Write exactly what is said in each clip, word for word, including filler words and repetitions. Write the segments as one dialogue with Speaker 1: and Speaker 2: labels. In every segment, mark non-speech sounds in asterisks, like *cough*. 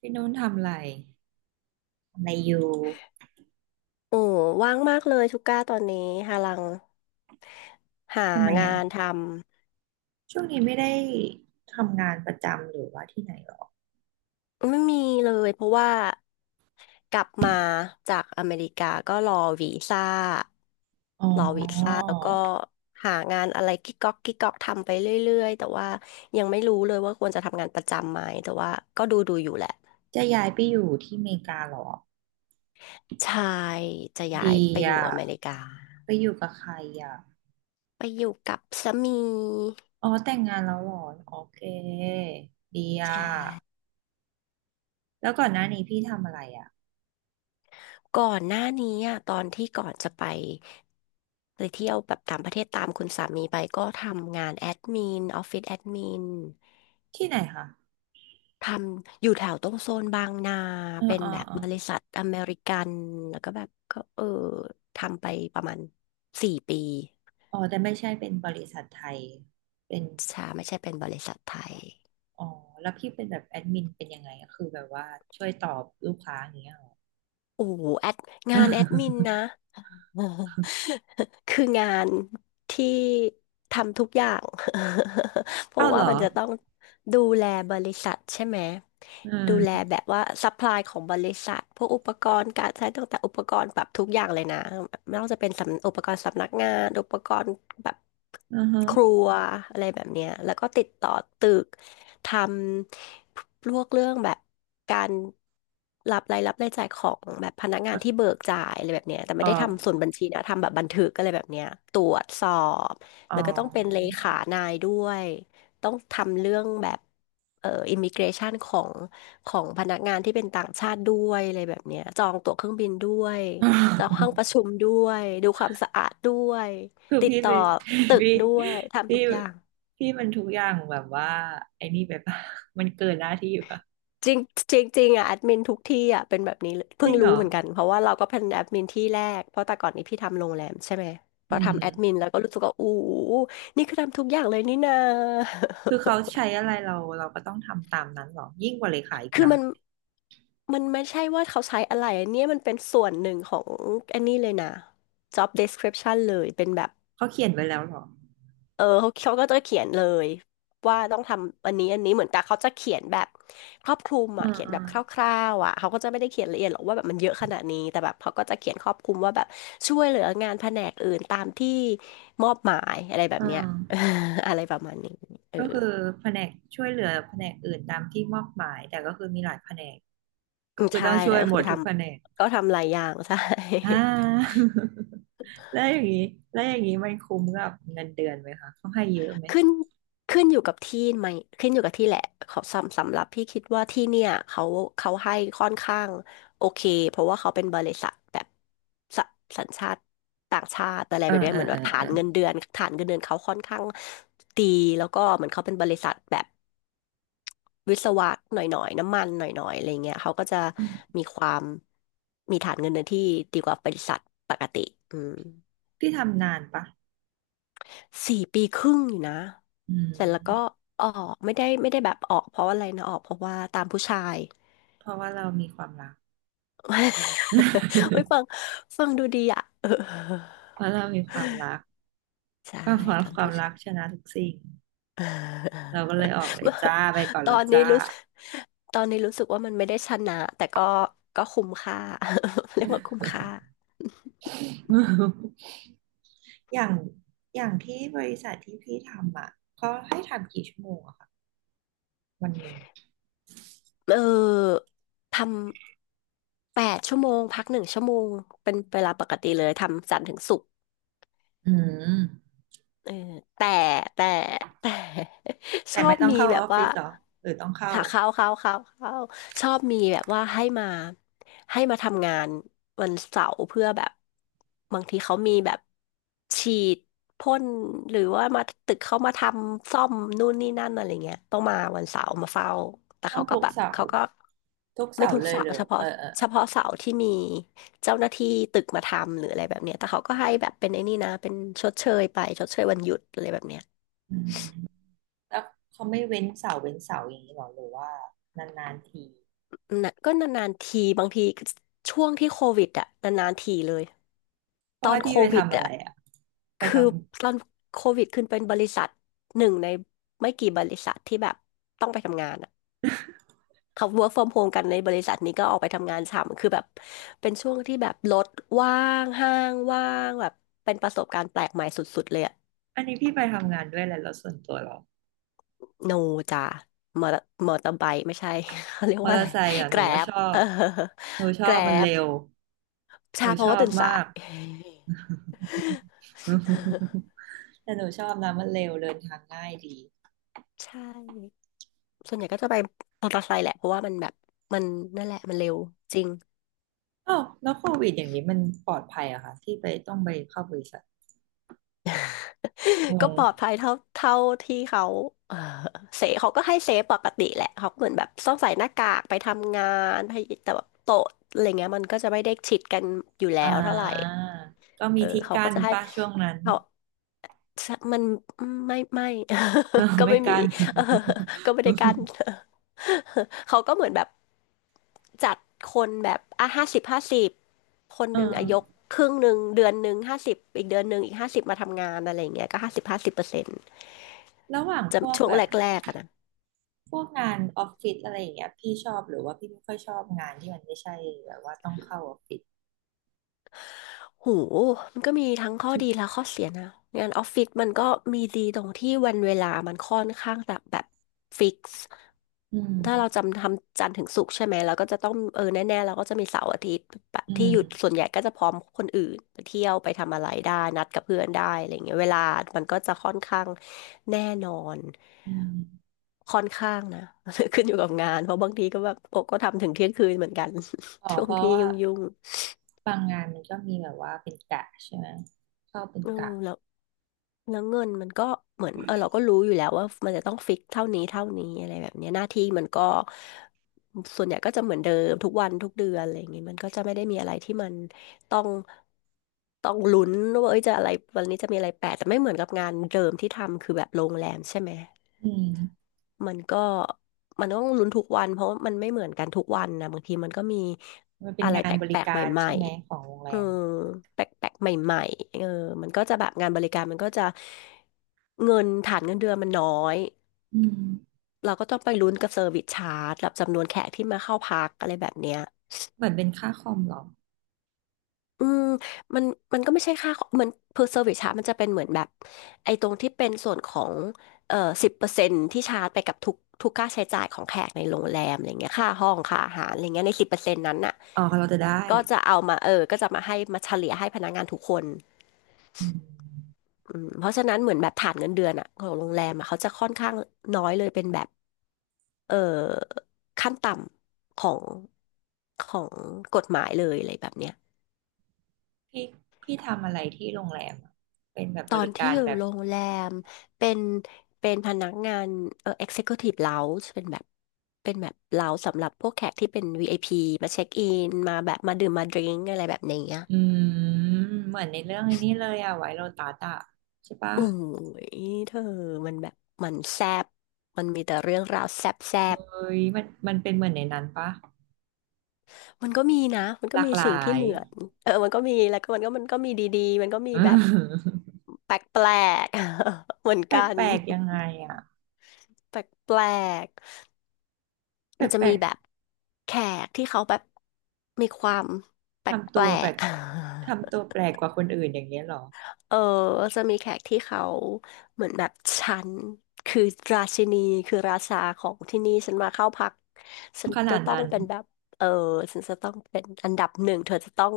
Speaker 1: พี่นุ่นทำอะไรทำอะไรอยู่
Speaker 2: โอ้ว่างมากเลยทุกก้าตอนนี้หาลังหา
Speaker 1: ทำไม
Speaker 2: งา
Speaker 1: อ่ะ
Speaker 2: นทำ
Speaker 1: ช่วงนี้ไม่ได้ทำงานประจำหรือว่าที่ไหนหรอ
Speaker 2: ไม่มีเลยเพราะว่ากลับมาจากอเมริกาก็รอวีซ่า
Speaker 1: อ๋อ
Speaker 2: แล้วก็หางานอะไรกิ๊กก๊อกกิ๊กก๊อกทำไปเรื่อยๆแต่ว่ายังไม่รู้เลยว่าควรจะทำงานประจำไหมแต่ว่าก็ดูดูอยู่แหละ
Speaker 1: จะย้ายไปอยู่ที่อเมริกาเหรอ
Speaker 2: ใช่จะย้าย
Speaker 1: ดี
Speaker 2: ไปอยู่
Speaker 1: อ่ะ
Speaker 2: อเมริกา
Speaker 1: ไปอยู่กับใครอ่ะ
Speaker 2: ไปอยู่กับสามี
Speaker 1: อ๋อแต่งงานแล้วเหรอโอเคดีอ่ะ
Speaker 2: ใช่
Speaker 1: แล้วก่อนหน้านี้พี่ทำอะไรอ่ะ
Speaker 2: ก่อนหน้านี้อะตอนที่ก่อนจะไปไปเที่ยวแบบต่างประเทศตามคุณสามีไปก็ทำงานแอดมินออฟฟิศแอดมิน
Speaker 1: ที่ไหนคะ
Speaker 2: ทำอยู่แถวตรงโซนบางนา
Speaker 1: อ๋อ
Speaker 2: เป็น
Speaker 1: อ๋อ
Speaker 2: แบบ
Speaker 1: อ๋อ
Speaker 2: บริษัทอเมริกันแล้วก็แบบก็เออทำไปประมาณสี่ปี
Speaker 1: อ๋อ แต่ไม่ใช่เป็นบริษัทไทยเป็น
Speaker 2: ชาไม่ใช่เป็นบริษัทไทย
Speaker 1: อ๋อแล้วพี่เป็นแบบแอดมินเป็นยังไงอะคือแบบว่าช่วยตอบลูกค้าอย่างเงี้ยเหรอ
Speaker 2: โอ้โหแอดงานแอดมินนะ
Speaker 1: *laughs*
Speaker 2: *laughs* คืองานที่ทำทุกอย่าง *laughs* เพราะ
Speaker 1: อ้าวเห
Speaker 2: ว่า
Speaker 1: รอ
Speaker 2: มันจะต้องดูแลบริษัทใช่ไหม
Speaker 1: อื
Speaker 2: ดูแล
Speaker 1: ม
Speaker 2: แบบว่าซัพพลายของบริษัทพวกอุปกรณ์การใช้ตั้งแต่อุปกรณ์แบบทุกอย่างเลยนะไม่ว่าจะเป็นสำอุปกรณ์สำนักงานอุปกรณ์แบบ
Speaker 1: อือฮะ
Speaker 2: ครัวอะไรแบบเนี้ยแล้วก็ติดต่อตึก ทำพวกเรื่องแบบการรับรายรับรายจ่ายของแบบพนักงานที่เบิกจ่ายอะไรแบบเนี้ยแต่
Speaker 1: เอ
Speaker 2: ไม่ได้
Speaker 1: อ
Speaker 2: ทำส่วนบัญชีนะทำแบบบันทึกอะไรแบบเนี้ยตรวจสอบ
Speaker 1: อ๋อ
Speaker 2: แล้วก็ต้องเป็นเลขานายด้วยต้องทำเรื่องแบบเอ่ออิมิเกรชันของของพนักงานที่เป็นต่างชาติด้วยอะไรแบบเนี้ยจองตั๋วเครื่องบินด้วยจองห้องประ
Speaker 1: *laughs*
Speaker 2: ชุมด้วยดูความสะอาดด้วย
Speaker 1: คือ
Speaker 2: ติด
Speaker 1: พี่ไป
Speaker 2: ต่อตึก
Speaker 1: พี่
Speaker 2: ด้วยทำ
Speaker 1: พี่
Speaker 2: ทุกอย่าง
Speaker 1: พี่มันทุกอย่างแบบว่าไอ้นี่ไปปะมันเกินหน้าที่ปะ
Speaker 2: จริงจริงจริงอ่ะแอดมินทุกที่อ่ะเป็นแบบนี้เลย
Speaker 1: จ
Speaker 2: เพิ่
Speaker 1: ริ
Speaker 2: ง
Speaker 1: งเหร
Speaker 2: รู้
Speaker 1: อ
Speaker 2: เหมือนกันเพราะว่าเราก็เป็นแอดมินที่แรกเพราะแต่ก่อนนี้พี่ทำโรงแรมใช่ไหมพ
Speaker 1: อื
Speaker 2: อ
Speaker 1: ม
Speaker 2: ทำแอดมินแล้วก็รู้สึกว่าอู้นี่คือทำทุกอย่างเลยนี่นา
Speaker 1: คือเขาใช้อะไรเราเราก็ต้องทำตามนั้นเหรอ ยิ่งกว่าเลขาอีก
Speaker 2: *laughs* คือ
Speaker 1: นะ
Speaker 2: มันมันไม่ใช่ว่าเขาใช้อะไรอันเนี้ยมันเป็นส่วนหนึ่งของอันนี้เลยนะ job description เลยเป็นแบบ
Speaker 1: เขาเขียนไว้แล้วเหรอ
Speaker 2: เออเขาเขาก็จะเขียนเลยว่าต้องทำอันนี้อันนี้เหมือนกับเขาจะเขียนแบบครอบคลุม
Speaker 1: อื
Speaker 2: อ่ะ
Speaker 1: ม
Speaker 2: เขียน
Speaker 1: อื
Speaker 2: แบ
Speaker 1: ม
Speaker 2: บคร่าวๆอ่ะเขาก็จะไม่ได้เขียนละเอียดหรอกว่าแบบมันเยอะขนาดนี้แต่แบบเขาก็จะเขียนครอบคลุมว่าแบบช่วยเหลืองานแผนกอื่นตามที่มอบหมายอะไรแบ
Speaker 1: อื
Speaker 2: บเนี้ย
Speaker 1: ม
Speaker 2: *laughs* อะไรประมาณนี้เออ
Speaker 1: ก็คือแผนกช่วยเหลือแผนกอื่นตามที่มอบหมายแต่ก็คือมีหลายแผนก
Speaker 2: อื
Speaker 1: ก็
Speaker 2: ม
Speaker 1: คือ
Speaker 2: ใช่
Speaker 1: ต้องช่
Speaker 2: แล้
Speaker 1: ว
Speaker 2: ว
Speaker 1: ย
Speaker 2: ก็
Speaker 1: หม
Speaker 2: คือ
Speaker 1: ด
Speaker 2: ท
Speaker 1: ทุกแผนก
Speaker 2: ำก็ทำหลายอย่าง *laughs* ใช่
Speaker 1: อ่า *laughs* แล้วอย่างนี้แล้วอย่างนี้มันคุ้มกับเงินเดือนไหมคะเขาให้เยอะไหม
Speaker 2: ขึ้นขึ้นอยู่กับที่ไหมขึ้นอยู่กับที่แหละเขาสำสำหรับพี่คิดว่าที่เนี่ยเขาเขาให้ค่อนข้างโอเคเพราะว่าเขาเป็นบริษัทแบบสสัญชาติต่างชาติอะไร
Speaker 1: เอ
Speaker 2: แบ
Speaker 1: อ
Speaker 2: บเนี้ย
Speaker 1: เออ
Speaker 2: เหมือน
Speaker 1: เอ
Speaker 2: แบ
Speaker 1: อ
Speaker 2: บฐา
Speaker 1: เออ
Speaker 2: นเงินเดือนฐานเงินเดือนเขาค่อนข้างดีแล้วก็เหมือนเขาเป็นบริษัทแบบวิศวะหน่อยๆน้ำมันหน่อยๆอะไรเงี้ยเขาก็จะ
Speaker 1: อืม
Speaker 2: มีความมีฐานเงินเดือนที่ดีกว่าบริษัทปกติอืม
Speaker 1: พี่ทำนานปะ
Speaker 2: สี่ปีครึ่งอยู่นะ
Speaker 1: อืม
Speaker 2: เสร็จแล้วก็ออกไม่ได้ไม่ได้แบบออกเพราะอะไรนะออกเพราะว่าตามผู้ชาย
Speaker 1: เพราะว่าเรามีความรัก
Speaker 2: *laughs* ไว้ยฟัง
Speaker 1: *laughs*
Speaker 2: ฟังดูดีอ่ะ *laughs* เออ
Speaker 1: เพราะเรามีความรัก
Speaker 2: ใช่
Speaker 1: ความรัก
Speaker 2: ตาม
Speaker 1: ความ
Speaker 2: ผู้
Speaker 1: รั
Speaker 2: ชา
Speaker 1: ก
Speaker 2: ย
Speaker 1: ชนะทุกสิ่งเราก็
Speaker 2: *laughs*
Speaker 1: เลยออกเลยจ้าไปก่อน
Speaker 2: ตอ
Speaker 1: แล้ว
Speaker 2: นนี้
Speaker 1: จ้า
Speaker 2: รู้สึกตอนนี้รู้สึกว่ามันไม่ได้ชนะแต่ก็ก็คุ้มค่า *laughs* เรียกว่าคุ้มค่า
Speaker 1: *laughs* อย่างอย่างที่บริษัทที่พี่ทำอ่ะเขาให้ทำกี่ชั่วโมงอะคะวันหนึ่ง
Speaker 2: เออทำแปดชั่วโมงพักหนึ่งชั่วโมงเป็นเวลาปกติเลยทำจันทร์ถึงศุกร์
Speaker 1: อืม
Speaker 2: เออแต่แต่แต่ *laughs* ช
Speaker 1: แต่
Speaker 2: อ
Speaker 1: ไม่
Speaker 2: บ
Speaker 1: ต้อง
Speaker 2: มี
Speaker 1: เข้า
Speaker 2: แบ
Speaker 1: อ
Speaker 2: บ
Speaker 1: อฟฟิ
Speaker 2: ว่า
Speaker 1: ศเหรอหรือต้องเข้า
Speaker 2: ถ้าเข้าเข้าเข้าเข้าชอบมีแบบว่าให้มาให้มาทำงานวันเสาร์เพื่อแบบบางทีเขามีแบบฉีดพ่นหรือว่ามาตึกเขามาทำซ่อมนู่นนี่นั่นอะไรเงี้ยต้องมาวันเสาร์มาเฝ้าแต่
Speaker 1: ต้อง
Speaker 2: เขาก็
Speaker 1: ทุก
Speaker 2: แบบ
Speaker 1: เสาร์
Speaker 2: เขาก็
Speaker 1: ทุก
Speaker 2: ไม่
Speaker 1: เสาร์
Speaker 2: ทุก
Speaker 1: เลย
Speaker 2: เสา
Speaker 1: เหร
Speaker 2: ร์
Speaker 1: อ
Speaker 2: เฉ
Speaker 1: เอ
Speaker 2: พาะ
Speaker 1: อเออเอ
Speaker 2: เฉ
Speaker 1: อ
Speaker 2: พาะเสาร์ที่มีเจ้าหน้าที่ตึกมาทำหรืออะไรแบบเนี้ยแต่เขาก็ให้แบบเป็นไอ้นี่นะเป็นชดเชยไปชดเชยวันหยุดอะไรแบบเนี้ย
Speaker 1: อืมแล้วเขาไม่เว้นเสาร์เว้นเสาร์อย่างนี้หรอหรือว่านานๆที
Speaker 2: นะก็นานๆทีบางทีช่วงที่โควิดอะนานๆทีเลยต
Speaker 1: เขา
Speaker 2: อ
Speaker 1: ให้
Speaker 2: นโค
Speaker 1: พี่ไป
Speaker 2: วิด
Speaker 1: ทำอะ
Speaker 2: อะ
Speaker 1: ไรอ่ะไป
Speaker 2: คือ
Speaker 1: ทำ
Speaker 2: ตอนโควิดขึ้นเป็นบริษัทหนึ่งในไม่กี่บริษัทที่แบบต้องไปทำงานอะเขา work from home กันในบริษัทนี้ก็ออกไปทำงานฉ่ำคือแบบเป็นช่วงที่แบบรถว่างห้างว่างแบบเป็นประสบการณ์แปลกใหม่สุดๆเลยอะ
Speaker 1: อันนี้พี่ไปทำงานด้วยอะไรแล้วส่วนตัวเหรอ
Speaker 2: โนจ้ามอเตอร์มอเตอร์ไบค์ไม่ใช่ *laughs* เขาเรียก
Speaker 1: มอ
Speaker 2: ว่า
Speaker 1: เตอ
Speaker 2: อะไร
Speaker 1: ร์ไซค์อ่ะ
Speaker 2: แก
Speaker 1: หนู
Speaker 2: ร็
Speaker 1: ก็ช
Speaker 2: บ
Speaker 1: อ
Speaker 2: เออ
Speaker 1: บหนูช
Speaker 2: แก
Speaker 1: อบ
Speaker 2: ร็
Speaker 1: มัน
Speaker 2: บ
Speaker 1: เร็วห
Speaker 2: ใช่
Speaker 1: นู
Speaker 2: เพ
Speaker 1: ช
Speaker 2: ราะ
Speaker 1: อ
Speaker 2: ว่า
Speaker 1: บ
Speaker 2: ตื่นสา
Speaker 1: มา
Speaker 2: ย
Speaker 1: ก
Speaker 2: *laughs*
Speaker 1: *laughs* แต่หนูชอบนะมันเร็วเดินทางง่ายดี
Speaker 2: ใช่ ส่วนใหญ่ก็จะไปมอเตอร์ไซค์แหละเพราะว่ามันแบบมันนั่นแหละมันเร็วจริง
Speaker 1: อ้าวแล้วโควิดอย่างนี้มันปลอดภัยเหรอะคะที่ไปต้องไปเข้าบริษัทง
Speaker 2: *laughs* ก็
Speaker 1: ง
Speaker 2: ปลอดภัยเท่าเท่าที่เขาเออเซฟเขาก็ให้เซฟปกติแหละเขาก็เหมือนแบบต้องใส่หน้ากากไปทำงานไปแต่แบบโต๊ะอะไรเงี้ยมันก็จะไม่ได้ชิดกันอยู่แล้
Speaker 1: อ่
Speaker 2: วเท่าไหร่
Speaker 1: าก็
Speaker 2: เอ
Speaker 1: มี
Speaker 2: อ
Speaker 1: ที่
Speaker 2: เขาก็
Speaker 1: กั้น
Speaker 2: จะให้
Speaker 1: ป่ะช่วงนั้น
Speaker 2: เขา สะมันไม่ไม่
Speaker 1: *laughs* เออ
Speaker 2: *laughs* ก็
Speaker 1: ไม่
Speaker 2: ไม่มี
Speaker 1: กัน
Speaker 2: *laughs* เออก็ไม่ได้กั้น
Speaker 1: *laughs*
Speaker 2: *laughs* เขาก็เหมือนแบบจัดคนแบบอ่ะห้าสิบห้าสิบคน
Speaker 1: เออ
Speaker 2: หนึ่งอายกครึ่งหนึ่งเดือนหนึ่งห้าสิบอีกเดือนหนึ่งอีกห้าสิบมาทำงานอะไรอย่างเงี้ยก็ห้าสิบห้าสิบเปอร์เซ็นต์
Speaker 1: ระหว่าง
Speaker 2: จะ
Speaker 1: พวก
Speaker 2: ช่วง
Speaker 1: แบ
Speaker 2: แ
Speaker 1: บ
Speaker 2: รกๆอะนะ
Speaker 1: พวกงานออฟฟิศอะไรอย่างเงี้ยพี่ชอบหรือว่าพี่ไม่ค่อยชอบงานที่มันไม่ใช่แบบว่าต้องเข้าออฟฟิศ
Speaker 2: หูมันก็มีทั้งข้อดีและข้อเสียนะงานออฟฟิศมันก็มีดีตรงที่วันเวลามันค่อนข้างแบบแบบฟิกซ์
Speaker 1: อืม
Speaker 2: ถ้าเราจำทำจันทร์ถึงศุกร์ใช่ไหมเราก็จะต้องเออแน่ๆเราก็จะมีเสาร์อาทิตย์แบบ
Speaker 1: อื
Speaker 2: ที่หยุด
Speaker 1: ม
Speaker 2: ส่วนใหญ่ก็จะพร้อมคนอื่นไปเที่ยวไปทำอะไรได้นัดกับเพื่อนได้อะไรเงี้ยเวลามันก็จะค่อนข้างแน่นอน
Speaker 1: อืม
Speaker 2: ค่อนข้างนะ *laughs* ขึ้นอยู่กับงานเพราะบางทีก็แบบโอ้ก็ทำถึงเที่ยงคืนเหมือนกัน
Speaker 1: อ๋อ
Speaker 2: *laughs* ช่ว
Speaker 1: เพ
Speaker 2: ง
Speaker 1: ราะ
Speaker 2: ที่
Speaker 1: ว่า
Speaker 2: ยุ่ง
Speaker 1: บางงานมันก็มีแบบว่าเป็นกะใช่ไหมเข้าเป็
Speaker 2: ๆ
Speaker 1: น
Speaker 2: เออ
Speaker 1: กะ
Speaker 2: แล้ว แล้วเงินมันก็เหมือนเออเราก็รู้อยู่แล้วว่ามันจะต้องฟิกเท่านี้เท่านี้อะไรแบบเนี้ยหน้าที่มันก็ส่วนใหญ่ก็จะเหมือนเดิมทุกวันทุกเดือนอะไรอย่างเงี้ยมันก็จะไม่ได้มีอะไรที่มันต้องต้องลุ้นว่าเอ้ยจะอะไรวันนี้จะมีอะไรแปลกแต่ไม่เหมือนกับงานเดิมที่ทำคือแบบโรงแรมใช่ไหม
Speaker 1: อืม
Speaker 2: มันก็มันต้องลุ้นทุกวันเพราะมันไม่เหมือนกันทุกวันนะบางทีมันก็มี
Speaker 1: มันเป็น
Speaker 2: อะไร
Speaker 1: งาน
Speaker 2: แป
Speaker 1: บริ
Speaker 2: ลกๆใ
Speaker 1: การ
Speaker 2: หม่
Speaker 1: ใช่ไหมของโรง
Speaker 2: ๆ
Speaker 1: แร
Speaker 2: เออ
Speaker 1: ม
Speaker 2: แปลกๆใหม่ๆเออมันก็จะแบบงานบริการมันก็จะเงินฐานเงินเดือนมันน้อย
Speaker 1: อืม
Speaker 2: เราก็ต้องไปลุ้นกับเซอร์วิสชาร์จกับจำนวนแขกที่มาเข้าพักอะไรแบบเนี้ย
Speaker 1: เหมือนเป็นค่าคอมเหรอ
Speaker 2: อืมมันมันก็ไม่ใช่ค่าเหมือน per service ชาร์จมันจะเป็นเหมือนแบบไอ้ตรงที่เป็นส่วนของเอ่อสิบเปอร์เซ็นต์ที่ชาร์จไปกับทุกทุกค่าใช้จ่ายของแขกในโรงแรมอะไรเงี้ยค่าห้องค่าอาหารอะไรเงี้ยในสิบเปอร์เซ็นต์นั้นน่ะ
Speaker 1: อ๋อเราจะได้
Speaker 2: ก็จะเอามาเออก็จะมาให้มาเฉลี่ยให้พนักงานทุกคน
Speaker 1: อืม
Speaker 2: อืมเพราะฉะนั้นเหมือนแบบฐานเงินเดือนอ่ะของโรงแรมอ่ะเขาจะค่อนข้างน้อยเลยเป็นแบบเอ่อขั้นต่ำของของกฎหมายเลยอะไรแบบเนี้ย
Speaker 1: พี่พี่ทำอะไรที่โรงแรมอะเป็นแบบ
Speaker 2: ต
Speaker 1: บ
Speaker 2: อน
Speaker 1: ริ
Speaker 2: ที่
Speaker 1: การ
Speaker 2: อยู่
Speaker 1: แบบ
Speaker 2: โรงแรมเป็นเป็นพนักงานเอ่อ Executive Lounge เป็นแบบเป็นแบบเลาสำหรับพวกแขกที่เป็น วี ไอ พี มาเช็คอินมาแบบมาดื่มมาดริงอะไรแบบนี้อะ
Speaker 1: อืมเหมือนในเรื่องไอ้นี่เลยอะไวโรตัสอะใช่ปะ
Speaker 2: โอ้ยเธอมันแบบมันแซบมันมีแต่เรื่องราวแซบแซบ
Speaker 1: เฮ้ยมันมันเป็นเหมือนในนั้นปะ
Speaker 2: มันก็มีนะมันก็
Speaker 1: หลาก
Speaker 2: มี
Speaker 1: ห
Speaker 2: สิ่ง
Speaker 1: ลา
Speaker 2: ที่
Speaker 1: ย
Speaker 2: เหมือนเออมันก็มีแล้วก็มันก็มันก็มีดีๆมันก็มี
Speaker 1: *laughs* อื
Speaker 2: แบบ
Speaker 1: ม
Speaker 2: แปลกๆ *laughs* เหมือน
Speaker 1: แป
Speaker 2: กัน
Speaker 1: ลกๆยังไงอะ
Speaker 2: แปลกๆมันจะ
Speaker 1: แปล
Speaker 2: มี
Speaker 1: ก
Speaker 2: แบบ แขกที่เขาแบบมีความแป
Speaker 1: ๆทำตั
Speaker 2: ล
Speaker 1: วแปล
Speaker 2: ก
Speaker 1: ก
Speaker 2: ๆ
Speaker 1: ทำตัว
Speaker 2: *laughs*
Speaker 1: แปลกกว่าคนอื่นอย่างเงี้ยเหรอ
Speaker 2: เออจะมีแขกที่เขาเหมือนแบบฉันคือราชินีคือราชาของที่นี่ฉันมาเข้าพักฉัน
Speaker 1: ข
Speaker 2: จะ
Speaker 1: นาด
Speaker 2: ต้อง
Speaker 1: นั้น
Speaker 2: เป็นแบบเออฉันจะต้องเป็นอันดับหนึ่งเธอจะต้อง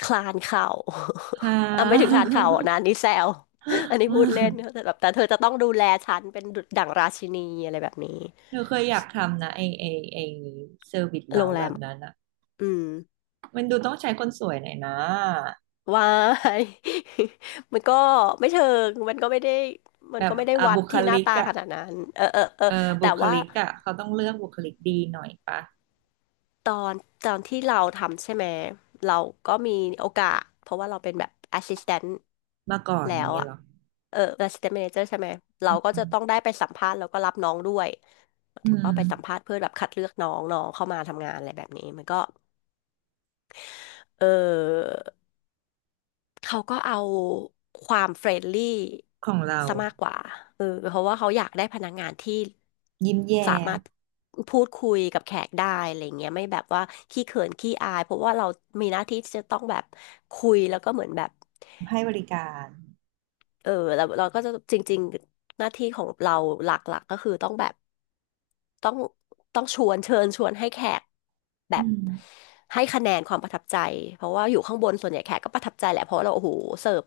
Speaker 2: คลานเข่า
Speaker 1: ฮา
Speaker 2: *laughs* อ่ะไม่ถึงคลานเข่าอ่นะอันนี่แซว *laughs* อันนี้พูดเล่นแต่แบบแต่เธอจะต้องดูแลฉันเป็นดุจดั่งราชินีอะไรแบบนี้
Speaker 1: เรา *laughs* เคยอยากทำนะไอไอไอเซอร์วิส
Speaker 2: โร
Speaker 1: เรา
Speaker 2: งแร
Speaker 1: แบ
Speaker 2: ม
Speaker 1: บนั้นอะ
Speaker 2: อืม
Speaker 1: มันดูต้องใช้คนสวยหน่อยนะ
Speaker 2: วาย *laughs* มันก็ไม่เชิงมันก็ไม่ได้มั
Speaker 1: แบ
Speaker 2: น
Speaker 1: บ
Speaker 2: ก็ไม่ได้
Speaker 1: อ่ะ
Speaker 2: วัด
Speaker 1: บุค
Speaker 2: ที่ห
Speaker 1: ลิ
Speaker 2: น้า
Speaker 1: ก
Speaker 2: ตา
Speaker 1: อะ
Speaker 2: ขนาดนั้นเออเออเออ
Speaker 1: เออ
Speaker 2: แต่
Speaker 1: บุค
Speaker 2: ว่า
Speaker 1: ลิกอ่ะเขาต้องเลือกบุคลิกดีหน่อยปะ
Speaker 2: ตอนตอนที่เราทำใช่ไหมเราก็มีโอกาสเพราะว่าเราเป็นแบบ assistant
Speaker 1: มาก่อน
Speaker 2: แล้
Speaker 1: อย่าง
Speaker 2: ว
Speaker 1: เงี้ย
Speaker 2: อะ
Speaker 1: เหรอ
Speaker 2: เออ assistant manager ใช่ไหมเราก็จะต้องได้ไปสัมภาษณ์แล้วก็รับน้องด้วยหมาย
Speaker 1: อื
Speaker 2: ถึง
Speaker 1: ม
Speaker 2: ว่าไปสัมภาษณ์เพื่อแบบคัดเลือกน้องน้องเข้ามาทำงานอะไรแบบนี้มันก็เออ เขาก็เอาความเฟรนลี่
Speaker 1: ของเรา
Speaker 2: ซะมากกว่าเออเพราะว่าเขาอยากได้พนักงานที่
Speaker 1: ยิ้มแย้
Speaker 2: สามา
Speaker 1: ม
Speaker 2: รถพูดคุยกับแขกได้อะไรเงี้ยไม่แบบว่าขี้เขินขี้อายเพราะว่าเรามีหน้าที่ที่จะต้องแบบคุยแล้วก็เหมือนแบบ
Speaker 1: ให้บริการ
Speaker 2: เออเราเราก็จะจริงๆหน้าที่ของเราหลักๆก็คือต้องแบบ ต้องต้องชวนเชิญชวนให้แขกแบ
Speaker 1: อื
Speaker 2: บ
Speaker 1: ม
Speaker 2: ให้คะแนนความประทับใจเพราะว่าอยู่ข้างบนส่วนใหญ่แขกก็ประทับใจแหละเพราะเราโอ้โหเสิร์ฟ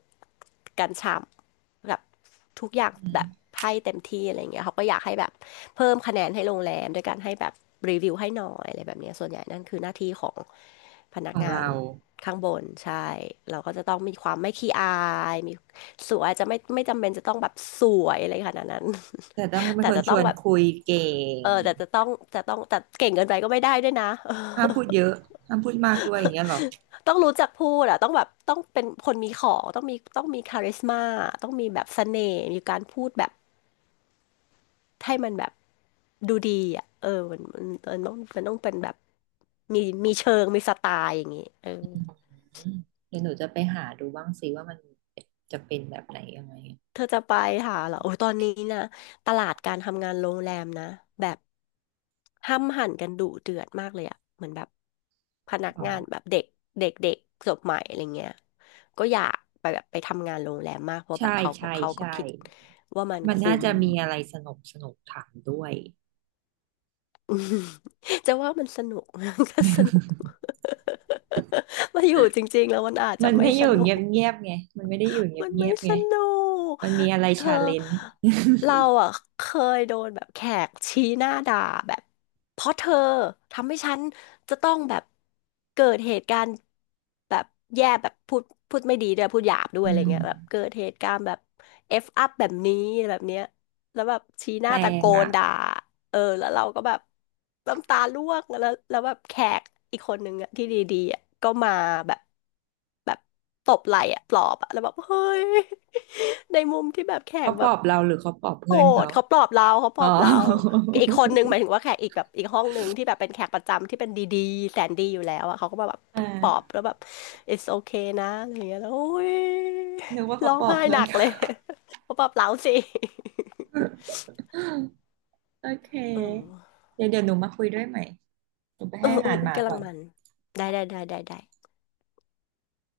Speaker 2: กันฉ่ำแบบทุกอย่าง
Speaker 1: อื
Speaker 2: แบ
Speaker 1: ม
Speaker 2: บให้เต็มที่อะไรเงี้ยเขาก็อยากให้แบบเพิ่มคะแนนให้โรงแรมด้วยการให้แบบรีวิวให้หน่อยอะไรแบบเนี้ยส่วนใหญ่นั่นคือหน้าที่ของพนั
Speaker 1: ข
Speaker 2: ก
Speaker 1: อง
Speaker 2: งาน
Speaker 1: เรา
Speaker 2: ข้างบนใช่เราก็จะต้องมีความไม่ขี้อายมีสวยจะไม่ไม่จำเป็นจะต้องแบบสวยอะไรขนาดนั้น
Speaker 1: แต่ต้อง
Speaker 2: *laughs*
Speaker 1: เป็น
Speaker 2: แต่
Speaker 1: คน
Speaker 2: จะ
Speaker 1: ช
Speaker 2: ต้อ
Speaker 1: ว
Speaker 2: ง
Speaker 1: น
Speaker 2: แบบ
Speaker 1: คุยเก่ง
Speaker 2: เออแต่จะต้องจะต้องแต่เก่งเกินไปก็ไม่ได้ด้วยนะ
Speaker 1: ห้ามพูด
Speaker 2: *laughs*
Speaker 1: เยอะห้ามพูดมากด้วยอย่างเงี้ยเหรอ
Speaker 2: ต้องรู้จักพูดอะต้องแบบต้องเป็นคนมีของต้องมีต้องมีคาริสมาต้องมีแบบเสน่ห์มีการพูดแบบให้มันแบบดูดีอะเออมันมันมันต้องมันต้องเป็นแบบมีมีเชิงมีสไตล์อย่างงี้เออ
Speaker 1: อืมเดี๋ยวหนูจะไปหาดูบ้างสิว่ามันจะเป็นแบบไหนยังไง
Speaker 2: เธอจะไปหาเหรอโอ้ยตอนนี้นะตลาดการทำงานโรงแรมนะแบบห้ำหั่นกันดุเดือดมากเลยอะเหมือนแบบพนัก
Speaker 1: อ๋อ
Speaker 2: งานแบบเด็กเด็กเด็กจบใหม่อะไรเงี้ยก็อยากไปแบบไปทำงานโรงแรมมากเพราะแบบ
Speaker 1: ใช่
Speaker 2: เขาก็
Speaker 1: ใช่
Speaker 2: เขาก็
Speaker 1: ใช่
Speaker 2: คิดว่ามัน
Speaker 1: มัน
Speaker 2: คุ้
Speaker 1: น่า
Speaker 2: ม
Speaker 1: จะมีอะไรสนุกสนุกถามด้วย
Speaker 2: *laughs* จะว่ามันสนุก *laughs* ก็สนุก *laughs* มาอยู่จริงๆแล้วมันอาจ
Speaker 1: *laughs*
Speaker 2: จะ
Speaker 1: มัน
Speaker 2: ไม่
Speaker 1: ไม่อ
Speaker 2: ส
Speaker 1: ยู่
Speaker 2: นุ
Speaker 1: เงียบ
Speaker 2: ก
Speaker 1: เงียบไงมันไม่ได้อยู่เงีย
Speaker 2: มั
Speaker 1: บ
Speaker 2: น
Speaker 1: เงี
Speaker 2: ไม่
Speaker 1: ยบ
Speaker 2: ส
Speaker 1: ไง
Speaker 2: นุก
Speaker 1: มันมีอะไร
Speaker 2: เธอ
Speaker 1: ชาเลนจ์
Speaker 2: เราอ่ะเคยโดนแบบแขกชี้หน้าด่าแบบเพราะเธอทำให้ฉันจะต้องแบบเกิดเหตุการณ์แบบแย่แบบพูดพูดไม่ดีด้วยพูดหยาบด้วย
Speaker 1: อื
Speaker 2: อะไร
Speaker 1: ม
Speaker 2: เงี้ยแบบเกิดเหตุการณ์แบบ F up แบบนี้แบบเนี้ยแล้วแบบชี้หน้า
Speaker 1: แร
Speaker 2: ตะโก
Speaker 1: ง
Speaker 2: น
Speaker 1: อ่ะ
Speaker 2: ด่า เออแล้วเราก็แบบน้ำตาร่วงแล้วแล้วแบบแขกอีกคนนึงอะที่ดีๆอะก็มาแบบแบบตบไหล่อะปลอบอะแล้วแบบเฮ้ย *laughs* ในมุมที่แบบแข
Speaker 1: เขา
Speaker 2: ก
Speaker 1: ป
Speaker 2: แบ
Speaker 1: ลอ
Speaker 2: บ
Speaker 1: บเราหรือเขาปลอบ
Speaker 2: โห
Speaker 1: เพื่อนเขา
Speaker 2: ดเขาปลอบเราเขาป
Speaker 1: อ๋
Speaker 2: ล
Speaker 1: อ
Speaker 2: อบเราอีกคนนึงหมายถึงว่าแขกอีกแบบอีกห้องนึงที่แบบเป็นแขกประจำที่เป็นดีๆแสนดีอยู่แล้วอะเขาก็มาแบบ
Speaker 1: *laughs* อ่า
Speaker 2: ปลอบแล้วแบบ it's okay นะอะไรอย่างเงี้ยแล้วโอ้ย
Speaker 1: นึกว่าเขา
Speaker 2: ร้อง
Speaker 1: ปลอบ
Speaker 2: ไห้
Speaker 1: เพื่อ
Speaker 2: หนั
Speaker 1: น
Speaker 2: กเลย
Speaker 1: เขา
Speaker 2: *laughs* เขาปลอบเราสิ
Speaker 1: *laughs* โอเ
Speaker 2: เอ
Speaker 1: ค
Speaker 2: อ
Speaker 1: เดี๋ยวเดี๋ยวหนูมาคุยด้วยใหม่หนูไป
Speaker 2: เออ
Speaker 1: ให้อา
Speaker 2: เออ
Speaker 1: หารห
Speaker 2: อุ๊ย
Speaker 1: มา
Speaker 2: กำลั
Speaker 1: ก่อ
Speaker 2: ง
Speaker 1: น
Speaker 2: มันได้ได้ได้ได้ได้